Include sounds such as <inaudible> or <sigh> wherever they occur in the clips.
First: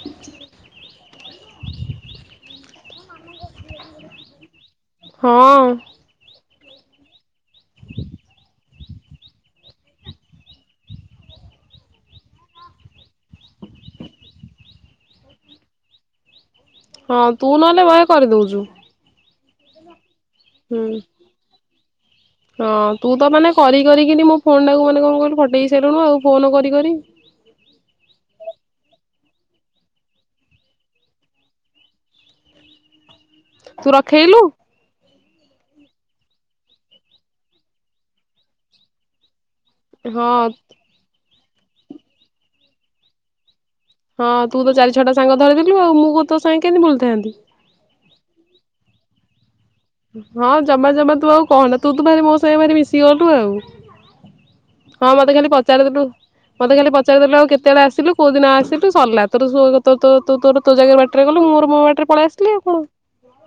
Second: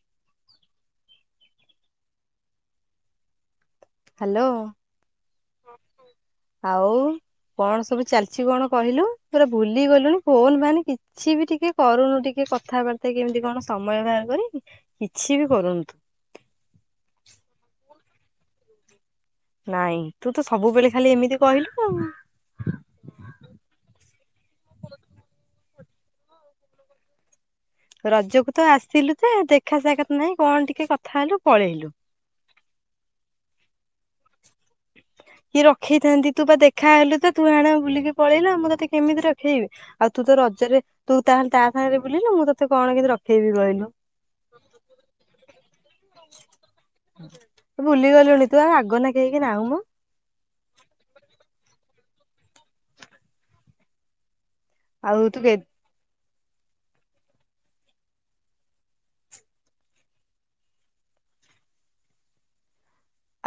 <inaudible> Hello. ହଁ। ଆଉ କଣ ସବୁ ଚାଲିଛି କଣ କହିଲୁ ପୁରା ଭୁଲି ଗଲୁଣିି ଫୋନ ଫାନ କି କିଛି ବି ଟିକେ କରୁନୁ ଟିକେ କଥାବାର୍ତ୍ତା କେମିତି କଣ ସମୟ ବାହାର କରିି କିଛି ବି କରୁନ ତୁ। ହଁ ତୁ ନହଲେ ବହେ କରି ଦଉଛୁ। ନାଇଁ ତୁ ତ ହୁଁ ସବୁବେଳେ ଖାଲି ଏମିତି କହିଲୁ ଆଉ। ହଁ ତୁ ତ ମାନେ କରି କରିକିନି ମୋ ଫୋନ ଟାକୁ ମାନେ କଣ କହିଲୁ ଫଟେଇ ସାରିଲୁନୁ ଆଉ ଫୋନ କରି କରି ରଜକୁ ତ ଆସିଲୁ ତ ଦେଖା ସାକ୍ଷାତ ନାହିଁ କଣ ଟିକେ କଥା ହେଲୁ ପଳେଇଲୁ। ତୁ ରଖେଇଲୁ? କି ରଖେଇଥାନ୍ତି ତୁ ବା ଦେଖା ହେଲୁ ତ ତୁ ଆଣ ବୁଲିକି ପଳେଇଲୁ ମୁଁ ତତେ କେମିତି ରଖେଇବି? ଆଉ ତୁ ହଁ ତ ରଜେରେ ତୁ ତାହାଲି ତା ସାଙ୍ଗେରେ ବୁଲିଲୁ ମୁଁ ତତେ କଣ କିନ୍ତି ରଖେଇବି କଇଲୁ। ହଁ ତୁ ତ ଚାରି ଛଅଟା ସାଙ୍ଗ ଧରିଦେଲୁ ଆଉ ମୁଁ କଁ ତୋ ସାଙ୍ଗେ କେନ୍ତି ବୁଲିଥାନ୍ତି? ତୁ ଭୁଲି ଗଲୁଣି ତୁ ଆଉ ଆଗ ନାକେ ହେଇକି ନାହୁଁ ପା। ହଁ ଜମା ଜମା ତୁ ଆଉ କହନା ତୁ ତୁ ଭାରି ମୋ ସାଙ୍ଗେ ଭାରି ମିଶିଗଲୁ ଆଉ। ହଁ ଆଉ ମତେ ଖାଲି ତୁ ପଚାରିଦେଲୁ ମତେ ଖାଲି ପଚାରି ଦେଲୁ ଆଉ କେତେବେଳେ ଆସିଲୁ କୋଉ ଦିନ ଆସିଲୁ ସରଲା ତୋର ସୁଆଗ ତୋ ତୋ ତୁ ତୋର ତୋ ଜାଗା ବାଟରେ ଗଲୁ ମୋର ମୋ ବାଟରେ ପଳେଇ ଆସିଲି ଆଉ କଣ।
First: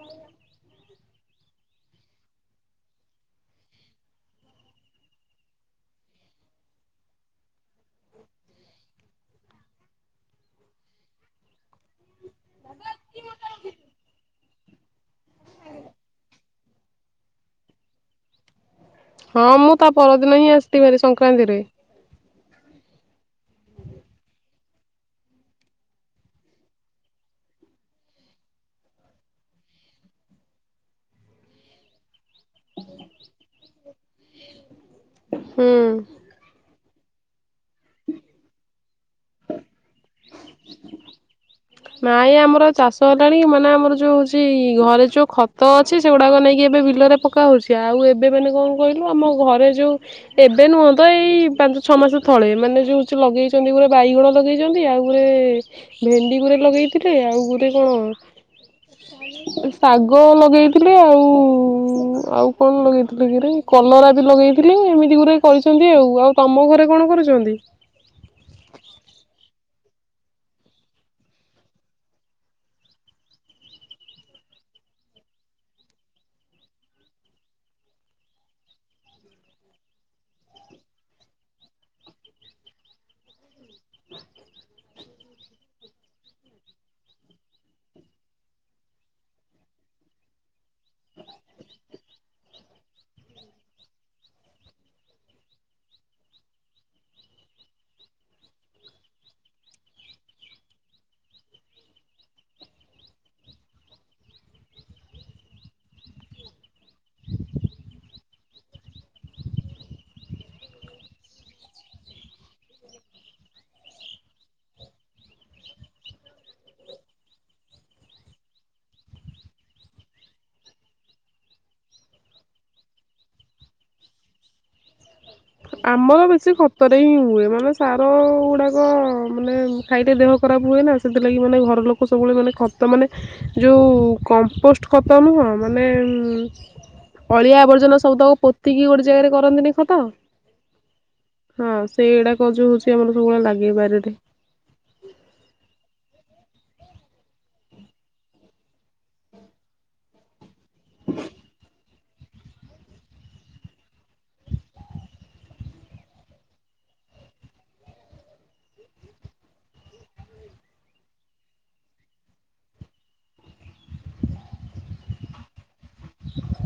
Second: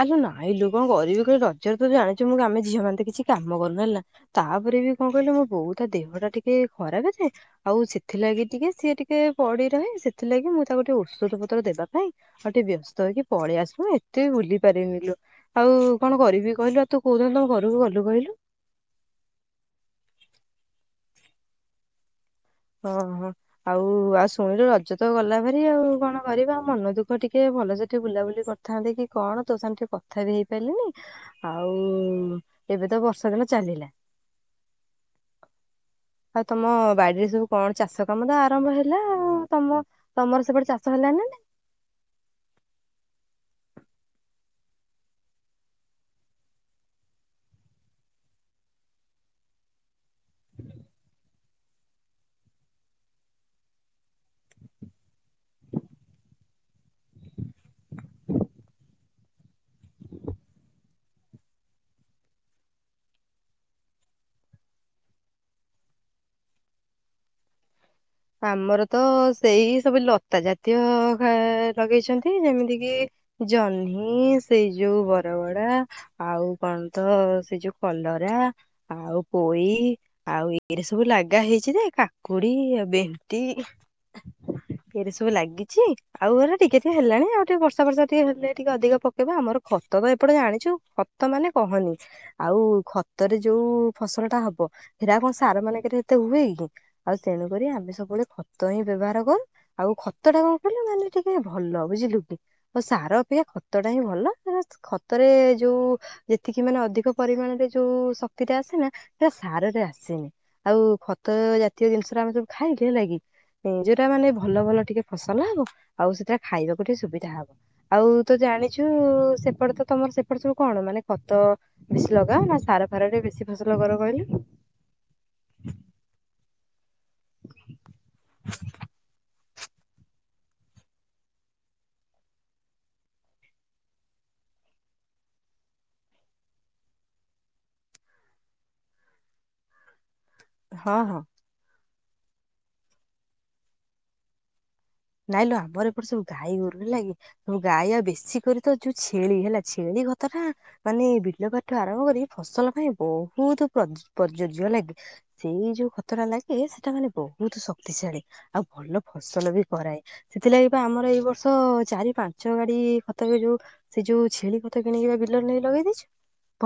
ଆଲୋ ନାଇଁ ଲୋ କଁ କରିବି କହ ରଜରେ ତୁ ଜାଣିଚୁ ମୁଁ ଆମେ ଝିଅମାନେ କିଛି କାମ କରୁନୁ ହେଲା। ତାପରେ ବି କଁ କହିଲୁ ମୋ ବୋଉ ତା ଦେହଟା ଟିକେ ଖରାପେ ଯେ ଆଉ ସେଥିଲାଗି ଟିକେ ସିଏ ଟିକେ ପଡି ରହେ ସେଥିଲାଗି ମୁଁ ତାକୁ ଟିକେ ଓଷଦ ପତ୍ର ଦେବା ପାଇଁ ଆଉ ଟିକେ ବ୍ୟସ୍ତ ହେଇକି ପଳି ଆସିଲୁ ଏତେ ବି ବୁଲିି ପାରିବିନି ଲୋ ଆଉ କଣ କରିବି କହିଲୁ ଆଉ ତୁ କୋଉ ଦିନ ତମ ଘରକୁ ଗଲୁ କହିଲୁ? ହଁ ମୁଁ ତା ପରଦିନ ହିଁ ଆସିତି ଭାରି ସଂକ୍ରାନ୍ତିରେ। ଓହୋ। ଆଉ ଆଉ ଷୋଳରେ ରଜ ତ ଗଲା ଭାର ଆଉ କଣ କରିବା ମନ ଦୁଃଖ ଟିକେ ଭଲସେ ଟିକେ ବୁଲାବୁଲି କ ଥାନ୍ତି କି କଣ ତୋ ସାଙ୍ଗ ଟିକେ କଥା ବି ହେଇପାରିଲିନି ଆଉ ଏବେ ତ ବର୍ଷା ଦିନ ଚାଲିଲା ହୁଁ ଆଉ ତମ ବାଡିରେ ସବୁ କଣ ଚାଷ କାମ ତ ଆରମ୍ଭ ହେଲା ଆଉ ତମ ତମର ସେପଟେ ଚାଷ ହେଲାଣିି ନା ନାଇଁ। ନାଇଁ ଆମର ଚାଷ ହେଲାଣି ମାନେ ଆମର ଯୋଉ ହଉଚି ଘରେ ଯୋଉ ଖତ ଅଛି ସେଗୁଡାକ ନେଇକି ଏବେ ବିଲେରେ ପକା ହଉଚି ଆଉ ଏବେ ବେଲେ କଁ କଇଲୁ ଆମ ଘରେ ଯୋଉ ଏବେ ନୁହଁ ତ ଏଇ ପାଞ୍ଚ ଛଅ ମାସେ ତଳେ ମାନେ ଯୋଉ ଚୁ ଲଗେଇଚନ୍ତି ଗୁରେ ବାଇଗଣ ଲଗେଇଚନ୍ତି ଆଉ ଗୁରେ ଭେଣ୍ଡି ଗୁରେ ଲଗେଇଥିଲେ ଆଉ ଗୁରେ କଣ ଶାଗ ଲଗେଇଥିଲି ଆଉ ଆଉ କଣ ଲଗେଇଥିଲେ ଗୁରେ କଲରା ବି ଲଗେଇଥିଲି ଏମିତି ଗୁରେ କରିଛନ୍ତି ଆଉ ଆଉ ତମ ଘରେ କଣ କରୁଛନ୍ତି? ଆମର ତ ସେଇ ସବୁ ଲତା ଜାତୀୟ ଘା ଲଗେଇଛନ୍ତି ଯେମିତି କିି ଜହ୍ନି ସେଇ ଯୋଉ ବର ବଡା ଆଉ କଣ ତ ସେ ଯୋଉ କଲରା। ଆଉ ପୋଇ ଆଉ ଏଇରା ସବୁ ଲାଗା ହେଇଛି ଯେ କାକୁଡି ଏବେ ଇମତି ଫେରେ ସବୁ ଲାଗିଛି। ଆଉ ଏଇରା ଟିକେ ଟିକେ ହେଲାଣି ଆଉ ଟିକେ ବର୍ଷା ବର୍ଷା ଟିକେ ହେଲେ ଟିକେ ଅଧିକ ପକେଇବା ଆମର ଖତ ବା ଏପଟେ ଜାଣିଚୁ ଖ ତ ମାନେ କହନି। ଆଉ ଖତରେ ଯୋଉ ଫସଲଟା ହବ ହେରା କଁ ସାରମାନେଙ୍କେରେ ଏତେ ହୁଏ କି। ଆଉ ତେଣୁ କରି ଆମେ ସବ ବେଳେ ଖତ ହିଁ ବେବହାର କରୁ ଆଉ ଖତଟା କଁ କହିଲୁ ମାନେ ଟିକେ ଭଲ ବୁଝିଲୁ କି। ଆଉ ସାର ଅପେକ୍ଷା ଖତଟା ହିଁ ଭଲ <unintelligible> ଖତରେ ଯୋଉ ଯେତିକି ମାନେ ଅଧିକ ପରିମାଣରେ ଯୋଉ ଶକ୍ତିଟା ଆସେ ନା ଟା ସାରରେ ଆସେନି। ଆଉ ଖତ ଜାତୀୟ ଜିନିଷରେ ଆମେ ସବୁ ଖାଇ <unintelligible> ଅଁ ଯୋଉଟା ମାନେ ଭଲ ଭଲ ଟିକେ ଫସଲ ହବ ଆଉ ସେଟା ଖାଇବାକୁ ଟିକେ ସୁବିଧା ହବ। ଆଉ ତ ଜାଣିଛୁ ସେପଟେ ତ ତମର ସେପଟେ ସବୁ କଣ ମାନେ ଖତ ବେଶୀ ଲଗାଅ ନା ସାର ଫାରରେ ବେଶୀ ଫସଲ କର କହିଲୁ। ଆମର ବେଶୀ ଖତରେ ହିଁ ହୁଏ ମାନେ ସାର ଗୁଡାକ ମାନେ ଉଁ ଖାଇତେ ଦେହ ଖରାପ ହୁଏ ନା ସେଥିଲାଗି ମାନେ ଘର ଲୋକ ସବୁବେଳେ ମାନେ ଖତ ମାନେ ଯୋଉ କମ୍ପୋଷ୍ଟ ଖତ ନୁହଁ ମାନେ ଉଁ ଅଳିଆ ଆବର୍ଜନା ସବୁତକ ପୋତିକି ଗୋଟେ ଜାଗାରେ କରନ୍ତିନି ଖତ। ହଁ ହଁ। ହଁ ସେଇଗୁଡାକ ଯୋଉ ହଉଛି ଆମର ସବୁବେଳେ ଲାଗେ ବାରିରେ। ନାଇଁ ଲୋ ଆମର ଏପଟେ ସବୁ ଗାଈ ଗୋରୁ ହେଲା କି ସବୁ ଗାଈ ଆଉ ବେଶୀ କରି ତ ଯୋଉ ଛେଳି ହେଲା ଛେଳି ଘ ତଟା ମାନେ ବିଲ ପାଠ ଆରମ୍ଭ କରି ଫସଲ ପାଇଁ ବହୁତ <unintelligible> ପ୍ରଯଜ ଲାଗେ। ସେଇ ଯୋଉ ଖତଟା ଲାଗେ ସେଟା ମାନେ ବହୁତ ଶକ୍ତିଶାଳୀ ଆଉ ଭଲ ଫସଲ ବି କରାଏ ସେଥିଲାଗି ବା ଆମର ଏଇ ବର୍ଷ ଚାରି ପାଞ୍ଚ ଗାଡି ଖତ ଯୋଉ ସେ ଯୋଉ ଛେଳି ପଥ କିଣିକି ବା ବିଲରେ ନେଇକି ଲଗେଇ ଦେଇେଇଛୁ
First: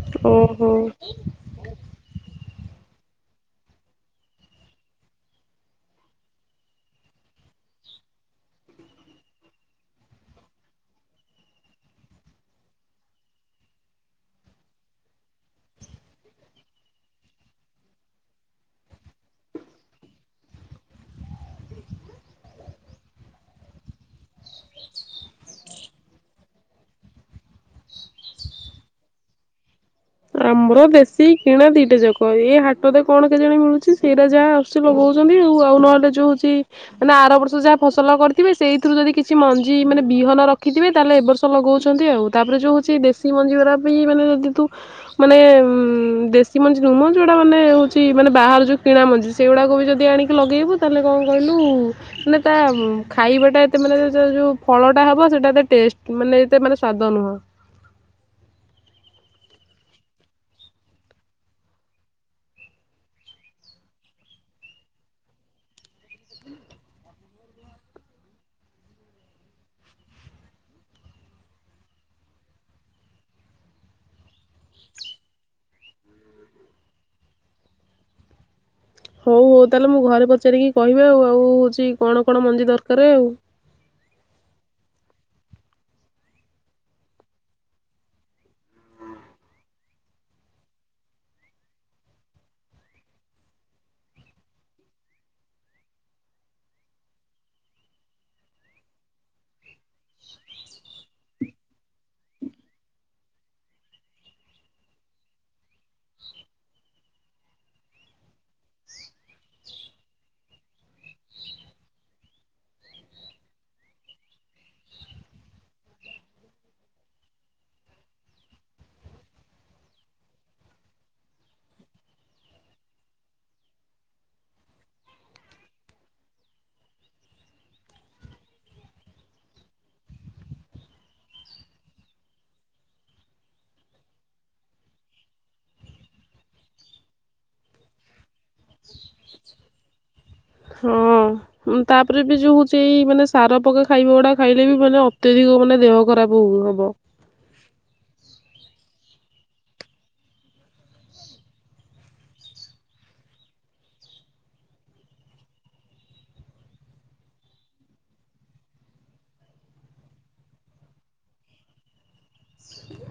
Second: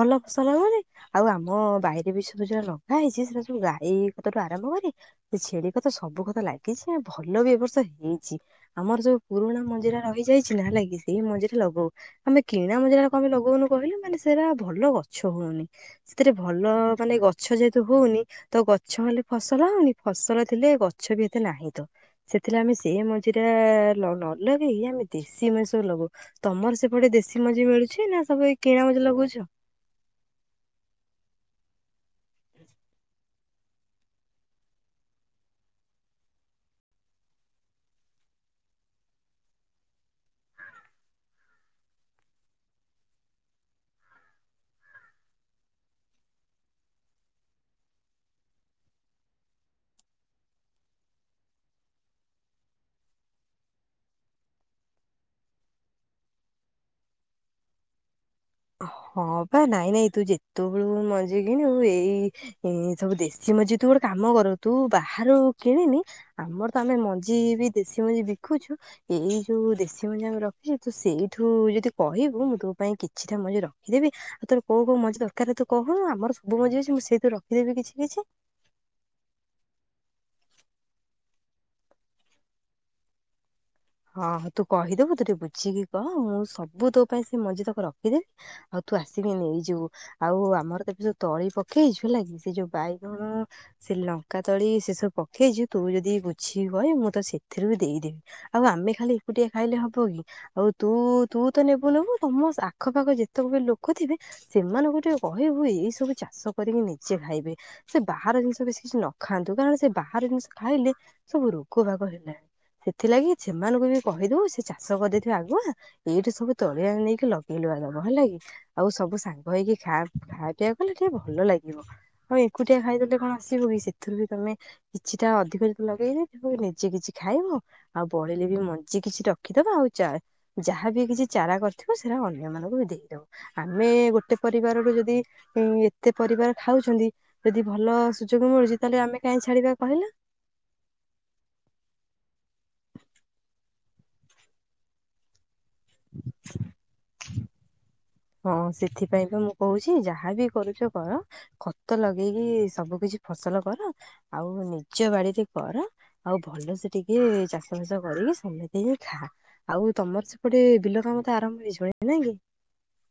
ଭଲ ଫସଲ ହବ ଓହୋ। ବୋଲି। ଆଉ ଆମ ବାଇରେ ବି ସବୁ ଯୋଉ ଲଗା ହେଇଛି ସେଟା ସବୁ ଗାଈ ଖତଠୁ ଆରମ୍ଭ କରି ସେ ଛେଳି ଖତ ସବୁ ଖତ ଲାଗିଛି ଭଲ ବି ଏବ ବର୍ଷ ହେଇଛି ଆମର ସବୁ ପୁରୁଣା ମଞ୍ଜିରେ ରହିଯାଇଛି ନା ହେଲାଗି ସେଇ ମଞ୍ଜିରେ ଲଗଉ। ଆମେ କିଣା ମଞ୍ଜି ଯୋ କଣ ପାଇଁ ଲଗଉନୁ କହିଲେ ମାନେ ସେଇଟା ଭଲ ଗଛ ହଉନି। ସେଥିରେ ଭଲ ମାନେ ଗଛ ଯେହେତୁ ହଉନି। ତ ଗଛ ହେଲେ ଫସଲ ହଉନି ଫସଲ ଥିଲେ ଗଛ ବି ଏତେ ନାହିଁ ତ ସେଥିଲେ ଆମେ ଏ ମଞ୍ଜିଟା ଲ ନ ଲଗେଇ ଆମେ ଦେଶୀ ମାଞ୍ଜି ସବୁ ଲଗଉ। ତମର ସେପଟେ ଦେଶୀ ମଞ୍ଜି ମିଳୁଛି ନା ସବୁ ଏ କିଣା ମଞ୍ଜି ଲଗଉଛ? ଆମର ଦେଶୀ କିଣା ଦିଟା ଯାକ ଏଇ ହାଟରେ କଣ କେଜାଣି ମିଳୁଛି ସେଇରା ଯାହା ଆସୁଛି ଲଗଉଛନ୍ତି ଆଉ ନହେଲେ ଯଉଛି ମାନେ ଆର ବର୍ଷ ଯାହା ଫସଲ କରିଥିବେ ସେଇଥିରୁ ଯଦି କିଛି ମଞ୍ଜି ମାନେ ବିହନ ରଖିଥିବେ ତାହେଲେ ଏବର୍ଷ ଲଗଉଛନ୍ତି ଆଉ ତାପରେ ଯୋଉ ହଉଛି ଦେଶୀ ମଞ୍ଜି ଗୁରା ଵି ମାନେ ଯଦି ତୁ ମାନେ ଉଁ ଦେଶୀ ମଞ୍ଜି ନୁମ ଯୋଉଟା ମାନେ ହଉଛି ମାନେ ବାହାର ଯୋଉ କିଣା ମଞ୍ଜି ସେଇଗୁଡ଼ାକ ବି ଯଦି ଆଣିକି ଲଗେଇବୁ ତାହେଲେ କଣ କହିଲୁ ମାନେ ତା ଖାଇବାଟା ଏତେ ମାନେ ଯୋଉ ଫଳଟା ହବ ସେଟା ଏତେ ଟେଷ୍ଟ ମାନେ ଏତେ ମାନେ ସ୍ଵାଦ ନୁହଁ। ହଁ ପା ନାଇଁ ନାଇଁ ତୁ ଯେତେବେଳୁ ମଞ୍ଜି କିଣବୁ ଏଇ ଏ ସବୁ ଦେଶୀ ମଞ୍ଜି ତୁ ଗୋଟେ କାମ କର ତୁ ବାହାରୁ କିଣିନି ଆମର ତ ଆମେ ମଞ୍ଜି ବି ଦେଶୀ ମଞ୍ଜି ବିକୁଛୁ ଏଇ ଯୋଉ ଦେଶୀ ମଞ୍ଜି ଆମେ ରଖିଛୁ ତୁ ସେଇଠୁ ଯଦି କହିବୁ ମୁଁ ତୋ ପାଇଁ କି କିଛି ଟା ମୁଁ ଆଜି ରଖିଦେବି। ଆଉ ତୋର କୋଉ କୋଉ ମଞ୍ଜି ଦରକାର ତୁ କହୁନୁ ଆମର ସବୁ ମଞ୍ଜି ଅଛି ମୁଁ ସେଇଥିରୁ ରଖିଦେବି କିଛି କିଛି। ହଉ ହଉ ତାହେଲେ ମୁଁ ଘରେ ପଚାରିକି କହିବି ଆଉ ଆଉ ହଉଛି କଣ କଣ ମଞ୍ଜି ଦରକାର ଆଉ। ହଁ ତୁ କହିଦବୁ ତୁ ଟିକିଏ ବୁଝିକି କହ ମୁଁ ସବୁ ତୋ ପାଇଁ ସେ ମଞ୍ଜି ତକ ରଖିଦେବି। ଆଉ ତୁ ଆସିକି ନେଇଯିବୁ। ଆଉ ଆମର ଏବେ ଯୋଉ ତଳି ପକେଇଛୁ ହେଲା କି ସେ ଯୋଉ ବାଇଗଣ ସେ ଲଙ୍କା ତଳି ସେ ସବୁ ପକେଇଛୁ ତୁ ଯଦି ବୁଝିକି କହିବୁ ମୁଁ ତତେ ସେଥିରୁ ବି ଦେଇଦେବି। ଆଉ ଆମେ ଖାଲି ଏକୁଟିଆ ଖାଇଲେ ହବ କି? ଆଉ ତୁ ତୁ ତ ନେବୁ ନେବୁ ତମ ଆଖପାଖ ଯେତେକ ବି ଲୋକ ଥିବେ ସେମାନେଙ୍କୁ ଟିକେ କହିବୁ ଏଇ ସବୁ ଚାଷ କରିକି ନିଜେ ଖାଇବେ। ସେ ବାହାର ଜିନିଷ ବେଶୀ କିଛି ନ ଖାଆନ୍ତୁ କାରଣ ସେ ବାହାର ଜିନିଷ ଖାଇଲେ ସବୁ ରୋଗ ବାଗ ହେଲା। ସେଥିଲାଗି ସେମାନଙ୍କୁ ବି କହିଦବୁ ସେ ଚାଷ କରିଦେଇଥିବ ଆଗୁଆ ଏଇଠି ସବୁ ତଳିଆ ନେଇକି ଲଗେଇ ଲୁବା ଦବ ହେଲା କି। ଆଉ ସବୁ ସାଙ୍ଗ ହେଇକି ଖା ଖାପିଅ କଲେ ଟିକେ ଭଲ ଲାଗିବ। ହଁ ଏକୁଟିଆ ଖାଇଦେଲେ କଣ ଆସିବ କି ସେଥିରୁ ବି ତମେ କିଛିଟା ଅଧିକ ଲଗେଇଲେ ତୁ ନିଜେ କିଛି ଖାଇବୁ ଆଉ ବଳିଲେ ବି ମଞ୍ଜି କିଛି ରଖିଦବା ଆଉ ଚା ଯାହାବି କିଛି ଚାରା କରିଥିବ ସେରା ଅନ୍ୟମାନଙ୍କୁ ବି ଦେଇଦବୁ। ଆମେ ଗୋଟେ ପରିବାର ରୁ ଯଦି ଏତେ ପରିବାର ଖାଉଛନ୍ତି। ଯଦି ଭଲ ସୁଯୋଗ ମିଳୁଛି ତାହେଲେ ଆମେ କାହିଁ ଛାଡିବା କହିଲ। ହଁ। ତାପରେ ବି ଯୋଉ ହଉଛି ଏଇ ମାନେ ସାର ପକା ଖାଇବା ଗୁଡା ଖାଇଲେ ବି ମାନେ ଅତ୍ୟଧିକ ମାନେ ଦେହ ଖରାପ ହୁ ହବ। ହଁ ସେଥିପାଇଁ ତ ମୁଁ କହୁଛି ଯାହାବି କରୁଛ କର ଖତ ଲଗେଇକି ସବୁ କିଛି ଫସଲ କର ଆଉ ନିଜ ବାଡିରେ କର। ଆଉ ଭଲସେ ଟିକେ ଚାଷ ବାସ କରିକି ସମେତି ହି ଖା। ଆଉ ତମର ସେପଟେ ବିଲ କାମ ତ ଆରମ୍ଭ ହେଇଜିବଣି ନାଇକି?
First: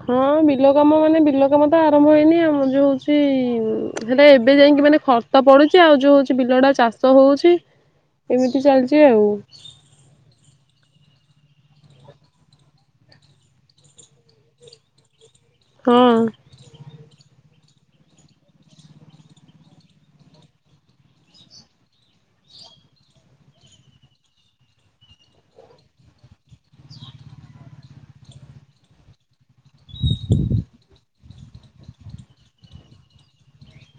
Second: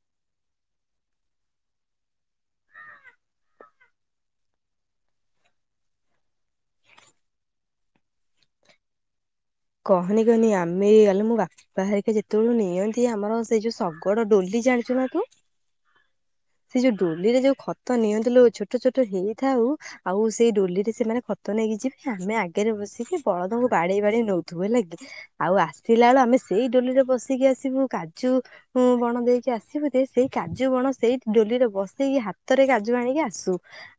ହଁ ବିଲ କାମ ମାନେ ବିଲ କାମ ତ ଆରମ୍ଭ ହେଇନି ଆମର ଯୋଉ ହଉଛି ହେରା ଏବେ ଯାଇକି ମାନେ ଖର୍ତ ପଡୁଚି ଆଉ ଯଉ ହଉଚି ବିଲଟା ଚାଷ ହଉଚି ଏମିତି ଚାଲିଚି ଆଉ। କହନି କହନି ଆମେ ଆଲୋ ମୋ ବା ପା ହାରିକା ଯେତେବେଳୁ ନିଅନ୍ତି ଆମର ସେଇ ଯୋଉ ଶଗଡ ଡୋଲି ଜାଣିଚୁ ନା ତୁ? ହଁ। ସେ ଯୋଉ ଡୋଲି ରେ ଯୋଉ ଖତ ନିଅନ୍ତିଲୋ ଛୋଟ ଛୋଟ ହେଇଥାଉ ଆଉ ସେଇ ଡୋଲି ରେ ସେମାନେ ଖତ ନେଇକି ଯିବେ ଆମେ ଆଗରେ ବସିକି ବଳଦଙ୍କୁ ବାଡେଇ ବାଡେଇ ନଉ। ଧୁହେଲାକି ଆଉ ଆସିଲା ବେଳୁ ଆମେ ସେଇ ଡୋଲିରେ ବସିକି ଆସିବୁ କାଜୁ ଉ ବଣ ଦେଇକି ଆସିବୁ ଯେ ସେଇ କାଜୁ ବଣ ସେଇ ଡୋଲିରେ ବସିକି ହାତରେ କାଜୁ ଆଣିକି ଆସୁ।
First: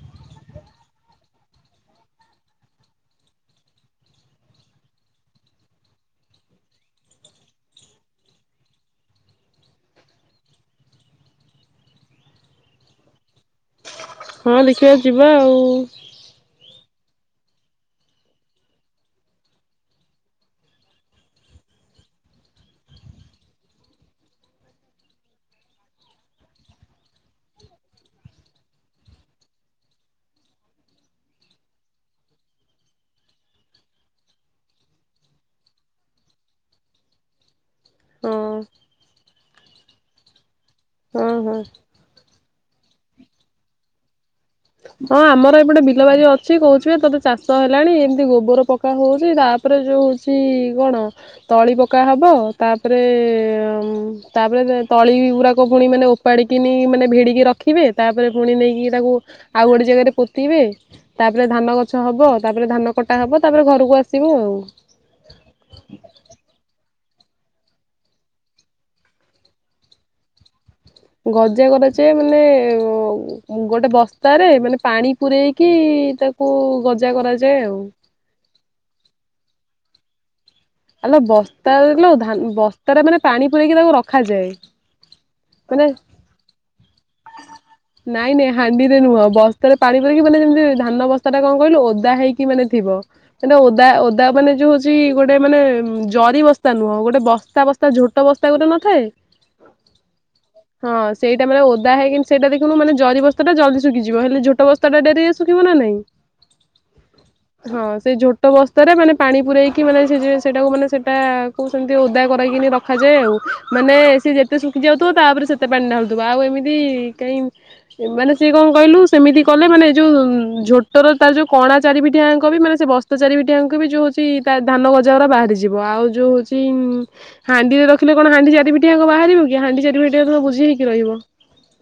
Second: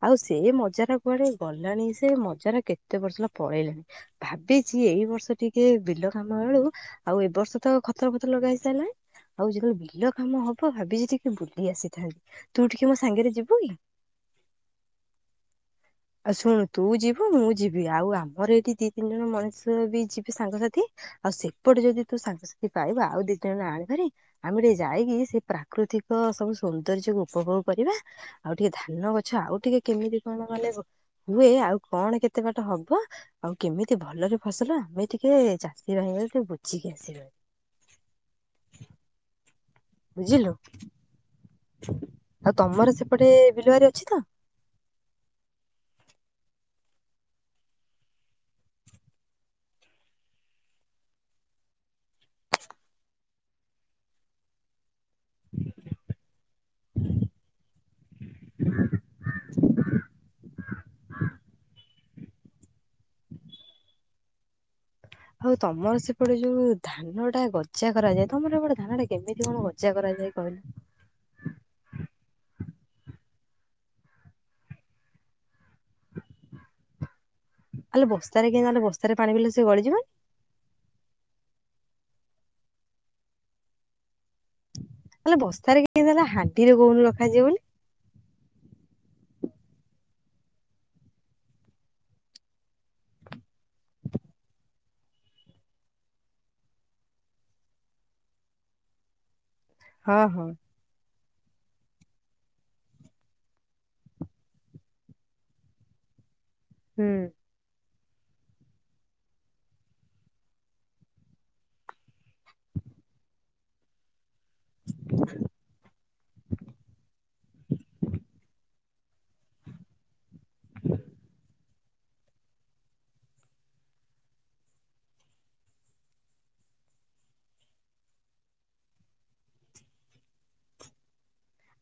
ଆଉ ସେ ମଜା ଟା କୁଆଡେ ଗଲାଣି ସେ ମଜା ଟ କେତେ ବର୍ଷ ହେଲା ପଳେଇଲାଣି। ଭାବିଚି ଏଇ ବର୍ଷ ଟିକେ ବିଲ କାମ ବେଳୁ ଆଉ ଏ ବର୍ଷ ତ ଖତ ଫତ ଲଗା ହେଇସାରିଲାଣି। ଆଉ ଯେତେବେଳେ ବିଲ କାମ ହବ ଭାବିଚି ଟିକେ ବୁଲି ଆସିଥାନ୍ତି, ତୁ ଟିକେ ମୋ ସାଙ୍ଗରେ ଯିବୁ କି? ହଁ ଦେଖିଆ ଯିବା ଆଉ। ଆଉ ଶୁଣୁ ତୁ ଯିବୁ ମୁଁ ଯିବି ଆଉ ଆମର ଏଇଠି ଦି ତିନି ଜଣ ମଣିଷ ବି ଯିବି ସାଙ୍ଗସାଥି। ଆଉ ସେପଟେ ଯଦି ତୁ ସାଙ୍ଗସାଥି ପାଇବୁ ଆଉ ଦି ଜଣ ଆଣିବୁ ହାରି। ଆମେ ଟିକେ ଯାଇକି ସେ ପ୍ରାକୃତିକ ସବୁ ସୌନ୍ଦର୍ଯ୍ୟକୁ ଉପଭୋଗ କରିବା ଆଉ ଟିକେ ଧାନ ଗଛ ଆଉ ଟିକେ କେମିତି କଣ ଗଲେ ହୁଏ ଆଉ କଣ କେତେ ବାଟ ହବ ଆଉ କେମିତି ଭଲରେ ଫସଲ ଆମେ ଟିକେ ଚାଷୀ ଭାଇ ଟିକେ ବୁଝିକି ଆସିବା। ହଁ। ବୁଝିଲୁ? ହଁ ହଁ। ଆଉ ତମର ସେପଟେ ବିଲଆରି ଅଛି ତ? ହଁ ଆମର ଏପଟେ ବିଲ ବାରି ଅଛି କହୁଚିବା ତତେ ଚାଷ ହେଲାଣି ଏମିତି ଗୋବର ପକା ହଉଚି ତା ତାପରେ ଯୋଉ ହଉଛି କଣ ତଳି ପକା ହବ ତାପରେ ତାପରେ ତଳି ଗୁଡାକ ପୁଣି ମାନେ ଓପାଡିକିନି ମାନେ ଭିଡିକି ରଖିବେ ତାପରେ ପୁଣି ନେଇକି ତାକୁ ଆଉ ଗୋଟେ ଜାଗାରେ ପୋତିବେ। ତାପରେ ଧାନ ଗଛ ହବ ତାପରେ ଧାନ କଟା ହବ ତାପରେ ଘରକୁ ଆସ ସିବ ଆଉ। ଆଉ ତମର ସେପଟେ ଯୋଉ ଧାନ ଟା ଗଜା କରାଯାଏ ତମର ସେପଟେ ଧାନଟା କେମିତି କଣ ଗ ଜା କରାଯାଇଏ କହିଲୁ? ଗଜା କରାଯାଏ ମାନେ ଗୋଟେ ବସ୍ତାରେ ମାନେ ପାଣି ପୂରେଇକି ତାକୁ ଗଜା କରାଯାଏ ଆଉ। ଆଲୋ ବସ୍ତାରେ କେ ନହେ ବସ୍ତାରେ ପାଣି ପଲେ ସେ ଗଡଳିଯିବନି? ଆଲୋ ବସ୍ତାରେ ଲୋ ଧାନ ବସ୍ତାରେ ମାନେ ପାଣି ପୁରେଇକି ତାକୁ ରଖାଯାଏ। ଆଲୋ ବସ୍ତାରେ ମାନେ କେମ ହେଲା ହାଣ୍ଡିରେ କୋଉନୁ ରଖାଯିବ ବୋଲି। ନାଇଁ ନାଇଁ ହାଣ୍ଡିରେ ନୁହଁ ବସ୍ତାରେ ପାଣି ପୂରେଇକି କି ମାନେ ଯେମିତି ଧାନ ବସ୍ତା ଟା କଣ କହିଲୁ ଓଦା ହେଇ କି ମାନେ ଥିବ। ସେଟ ଓଦା ଓଦା ମାନେ ଯୋଉ ହଉଛି ଗୋଟେ ମାନେ ଜରି ବସ୍ତା ନୁହଁ ଗୋଟେ ବସ୍ତା ବସ୍ ତା ଝୋଟ ବସ୍ତା ଗୋଟେ ନଥାଏ? ହଁ ହଁ। ହଁ ସେଇଟା ମାନେ ଓଦା ହେଇକିନି ସେଇଟା ଦେଖୁନୁ ମାନେ ଜରି ବସ୍ତା ଟା ଜଲଦି ସୁଖିଯିବ। ହେଲେ ଝୋଟ ବସ୍ତା ଟା ଡେରିରେ ଶୁଖିବ ନା ନାଇଁ? ହୁଁ। ହଁ ସେଇ ଝୋଟ ବସ୍ତାରେ ମାନେ ପାଣି ପୁରରେଇକି ମାନେ ସେ ଯୋଉ ସେଟାକୁ ମାନେ ସେଇଟା ତାକୁ ସେମିତି ଓଦା କରାଇକିନି ରଖାଯାଏ ଆଉ। ମାନେ ସିଏ ଯେତେ ଶୁକି ଯାଉଥିବ ତାଉପରେ ସେତେ ପାଣି ଢାଳୁଥିବ। ଆଉ ଏମିତି କାଇଁ ମାନେ ସିଏ କଣ କହିଲୁ ସେମିତି କଲେ ମାନେ ଯୋଉ ଝୋଟର ତାର ଯୋଉ କ ଣା ଚାରିପିଠିଆଙ୍କ ବି ମାନେ ସେ ବସ୍ତା ଚାରିପିଠିଆଙ୍କ ବି ଯୋଉ ହୋଉଚି ଧାନ ଗଜାଉରା ବାହାରି ଯିବ। ଆଉ ଯଉ ହଉଚି ହାଣ୍ଡିରେ ରଖିଲେ କଣ ହାଣ୍ଡି ଚାରିପିଠଆ ବାହାରିବ କି ହାଣ୍ଡି ଚାରିଠଆ ତ ବୁଝି ହେକି ରହିବ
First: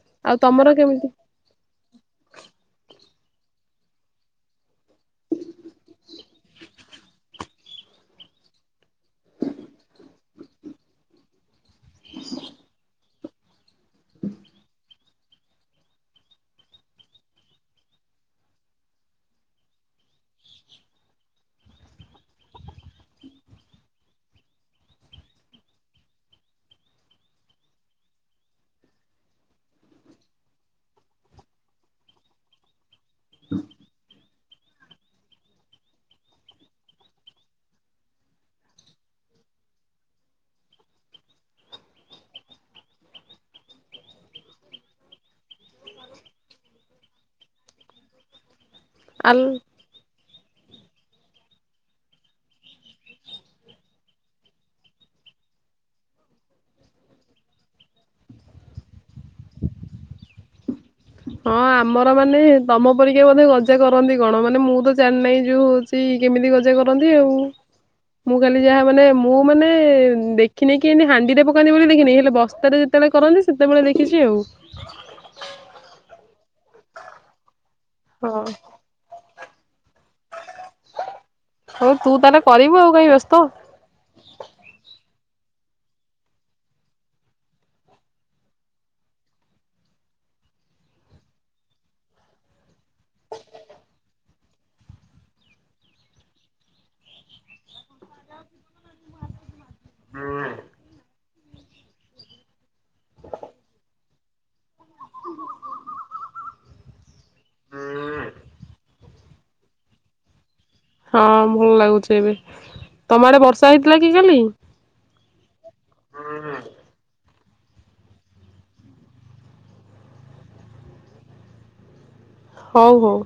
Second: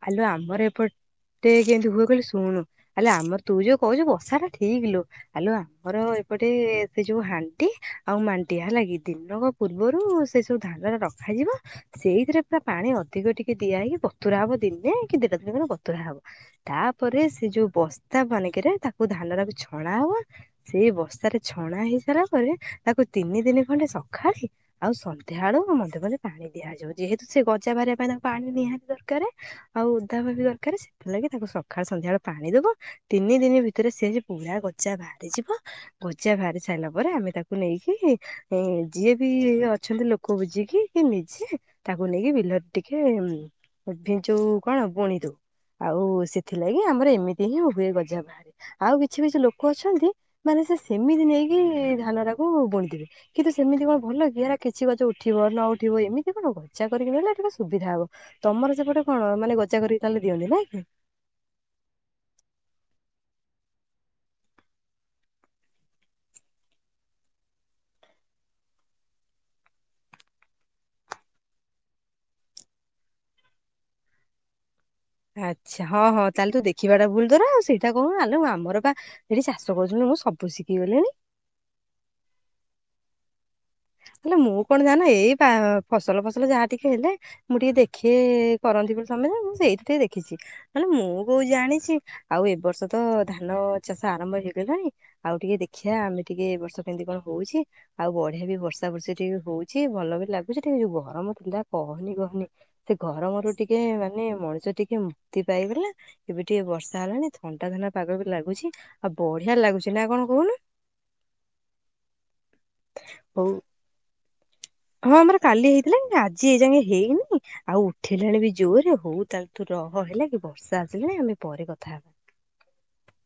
ଆଲୁ ଆଉ ଆମର ତମର କେମିତି ଏପଟେ କେମିତି ହୁଏ କହିଲେ ଶୁଣୁ? ହେଲେ ଆମର ତୁ ଯୋଉ କହୁଛୁ ବସା ଟା ଠିକ ଲୁ ଆଲୁ ଆମର ଏପଟେ ସେ ଯୋଉ ହାଣ୍ଟି ଆଉ ମାଣ୍ଟି ହେଲାଗି ଦିନ ପୂର୍ବରୁ ସେ ସବୁ ଧାନ ଟା ରଖାଯିବ ସେଇଥିରେ ପୁରା ପାଣି ଅଧିକ ଟିକେ ଦିଆହଇକି ବତୁରା ହବ ଦିନେ କି ଦଟା ଦିନ ଗ ବତୁରା ହବ ତାପରେ ସେ ଯୋଉ ବସ୍ତା ବନିକିରେ ତାକୁ ଧାନ ରାକୁ ଛଣା ହବା ସେଇ ବସ୍ତାରେ ଛଣା ହେଇ ସାରିଲା ପରେ ତାକୁ ତିନି ଦିନି ଖଣ୍ଡେ ସଖାଳି ଆଉ ସନ୍ଧ୍ୟା ବଳୁ ମଧେ କହିଲେ ପାଣି ଦିଆଯାଉ ଯେହେତୁ ସେ ଗଜା ବାହାରିବା ପାଇଁ ତାଙ୍କୁ ପାଣି ନିହାତି ଦରକାର ଆଉ ଓଦା ବାଲି ଦରକାର ସେଥି ଲାଗି ତାକୁ ସକାଳେ ସଂଧ୍ୟା ବେଳେ ପାଣି ଦେବ ତିନି ଦିନ ଭିତରେ ସେ - ପୁରା ଗଜା ବାହାରିଯିବ ଗଜା ବାହାରି ସାରିଲା ପରେ ଆମେ ତାକୁ ନେଇକି - ଏ ଯିଏ ବି ଅଛନ୍ତି ଲୋକ ବୁଝିକି କି ନିଜେ- ତାକୁ ନେଇକି ବିଲରେ ଟିକେ ଉ ଯୋଉ କଣ ବୁଣିଦଉ ଆଉ ସେଥିଲାଗି ଆମର ଏମିତି ହିଁ ହୁଏ ଗଜା ବାହାରେ- ଆଉ କିଛି କିଛି ଆଲ ଲୋକ ଅଛନ୍ତି ମାନେ ସେ ସେମିତି ନେଇକି ଧାନ ଟାକୁ ବୁଣୀଥିବେ। କିନ୍ତୁ ସେମିତି କଣ ଭଲ କି ହେରା କିଛି ଗଛ ଉଠିବ ନ ଉଠିବ ଏମିତି କଣ ହବ ଚା କରିକି ନହଲେ ଟିକେ ସୁବିଧା ହବ ତମର ସେପଟେ କଣ ମାନେ ଗଚା କରିକ ତାହଲେ ଦିଅନ୍ତି ନାଇଁ - ହଁ ଆମର ମାନେ ତମ ପରିକା ବୋଧେ ଗଜା କରନ୍ତି କଣ ମାନେ ମୁଁ ତ ଜାଣିନାହିଁ ଯୋଉ - ସେଇ କେମିତି ଗଜା କରନ୍ତି ଆଉ ମୁଁ କାଲି ଯାହା ମାନେ ମୁଁ ମାନେ ଦେଖିନି କି ଏନି ହାଣ୍ଡିରେ ପକାନ୍ତିି ବୋଲି ଦେଖିନି ହେଲେ ବସ୍ତାରେ - କେତେବେଳେ କରନ୍ତି ସେତେବେଳେ ଦେଖିଛି ଆଉ। ଆଚ୍ଛା ହଁ ହଁ ତାହେଲେ ତୁ ଦେଖିବା ଟା ଭୁଲ ତୋର ସେଇଟା କହୁନୁ ଆଲୋ ହଁ ଆମର ପା - ଏଠି ଚାଷ କରୁଛନ୍ତି ମୁଁ ସବୁ ଶିଖିଗଲେଣି। ହଉ ତୁ ତାହେଲେ କରିବୁ ଆଉ କାଇଁ ବେସ୍ତ ହୋ ହେଲେ ମୁଁ କଣ ଜାଣେ ଏଇପା ଫସଲ ଫସଲ ଯାହା ଟିକେ ହେଲେ ମୁଁ ଟିକେ ଦେଖି କରନ୍ତି ବୋଲି ତମେ ମୁଁ ସେଇଠି ଟିକେ ଦେଖିଚି। ହେଲେ ମୁଁ କୋଉ ଜାଣିଛି ଆଉ ଏ ବର୍ଷ ତ ଧାନ ଚାଷ ଆରମ୍ଭ ହେଇଗଲାଣି। ଆଉ ଟିକେ ଦେଖିବା ଆମେ ଟିକେ ଏ ବର୍ଷ କେମିତି କଣ ହଉଛି ଆଉ ବଢିଆ ବି ବ୍ ତା ପରେ ସେଠି ବି ହଉଚି ଭଲ ବି ଲାଗୁଚି ଟିକେ ଗରମ ଥିଲା କହନି କହନି - ସେ ଗରମରୁ ଟିକେ ମାନେ ମଣିଷ ଟିକେ ମୁକ୍ତି ପାଇଗଲା। ଏବେ ଟିକେ ବର୍ଷା ହେଲାଣି ଥଣ୍ଡା ଥଣ୍ଡା ପାଗ ବି ଲାଗୁଛି ଆଉ ବଢିଆ ଲାଗୁଛି ନା କଣ କହୁନୁ? ହଁ ଭଲ ଲାଗୁଛି ଏବେ ତମ ଆଡେ ହଉ ବର୍ଷା ହେଇଥିଲା କି କାଲି? ହଁ ଆମର କାଲି ହେଇଥିଲା ଆଜି ଏଜାଙ୍କେ ହେଇନି - ଆଉ ଉଠେଇଲାଣି ବି ଜୋରେ ହଉ ତାହେଲେ ତୁ ରହ ହେଲା କି ବର୍ଷା ଆସିଲାଣି ଆମେ ପରେ କଥା ହେବା। ହଉ ହଉ।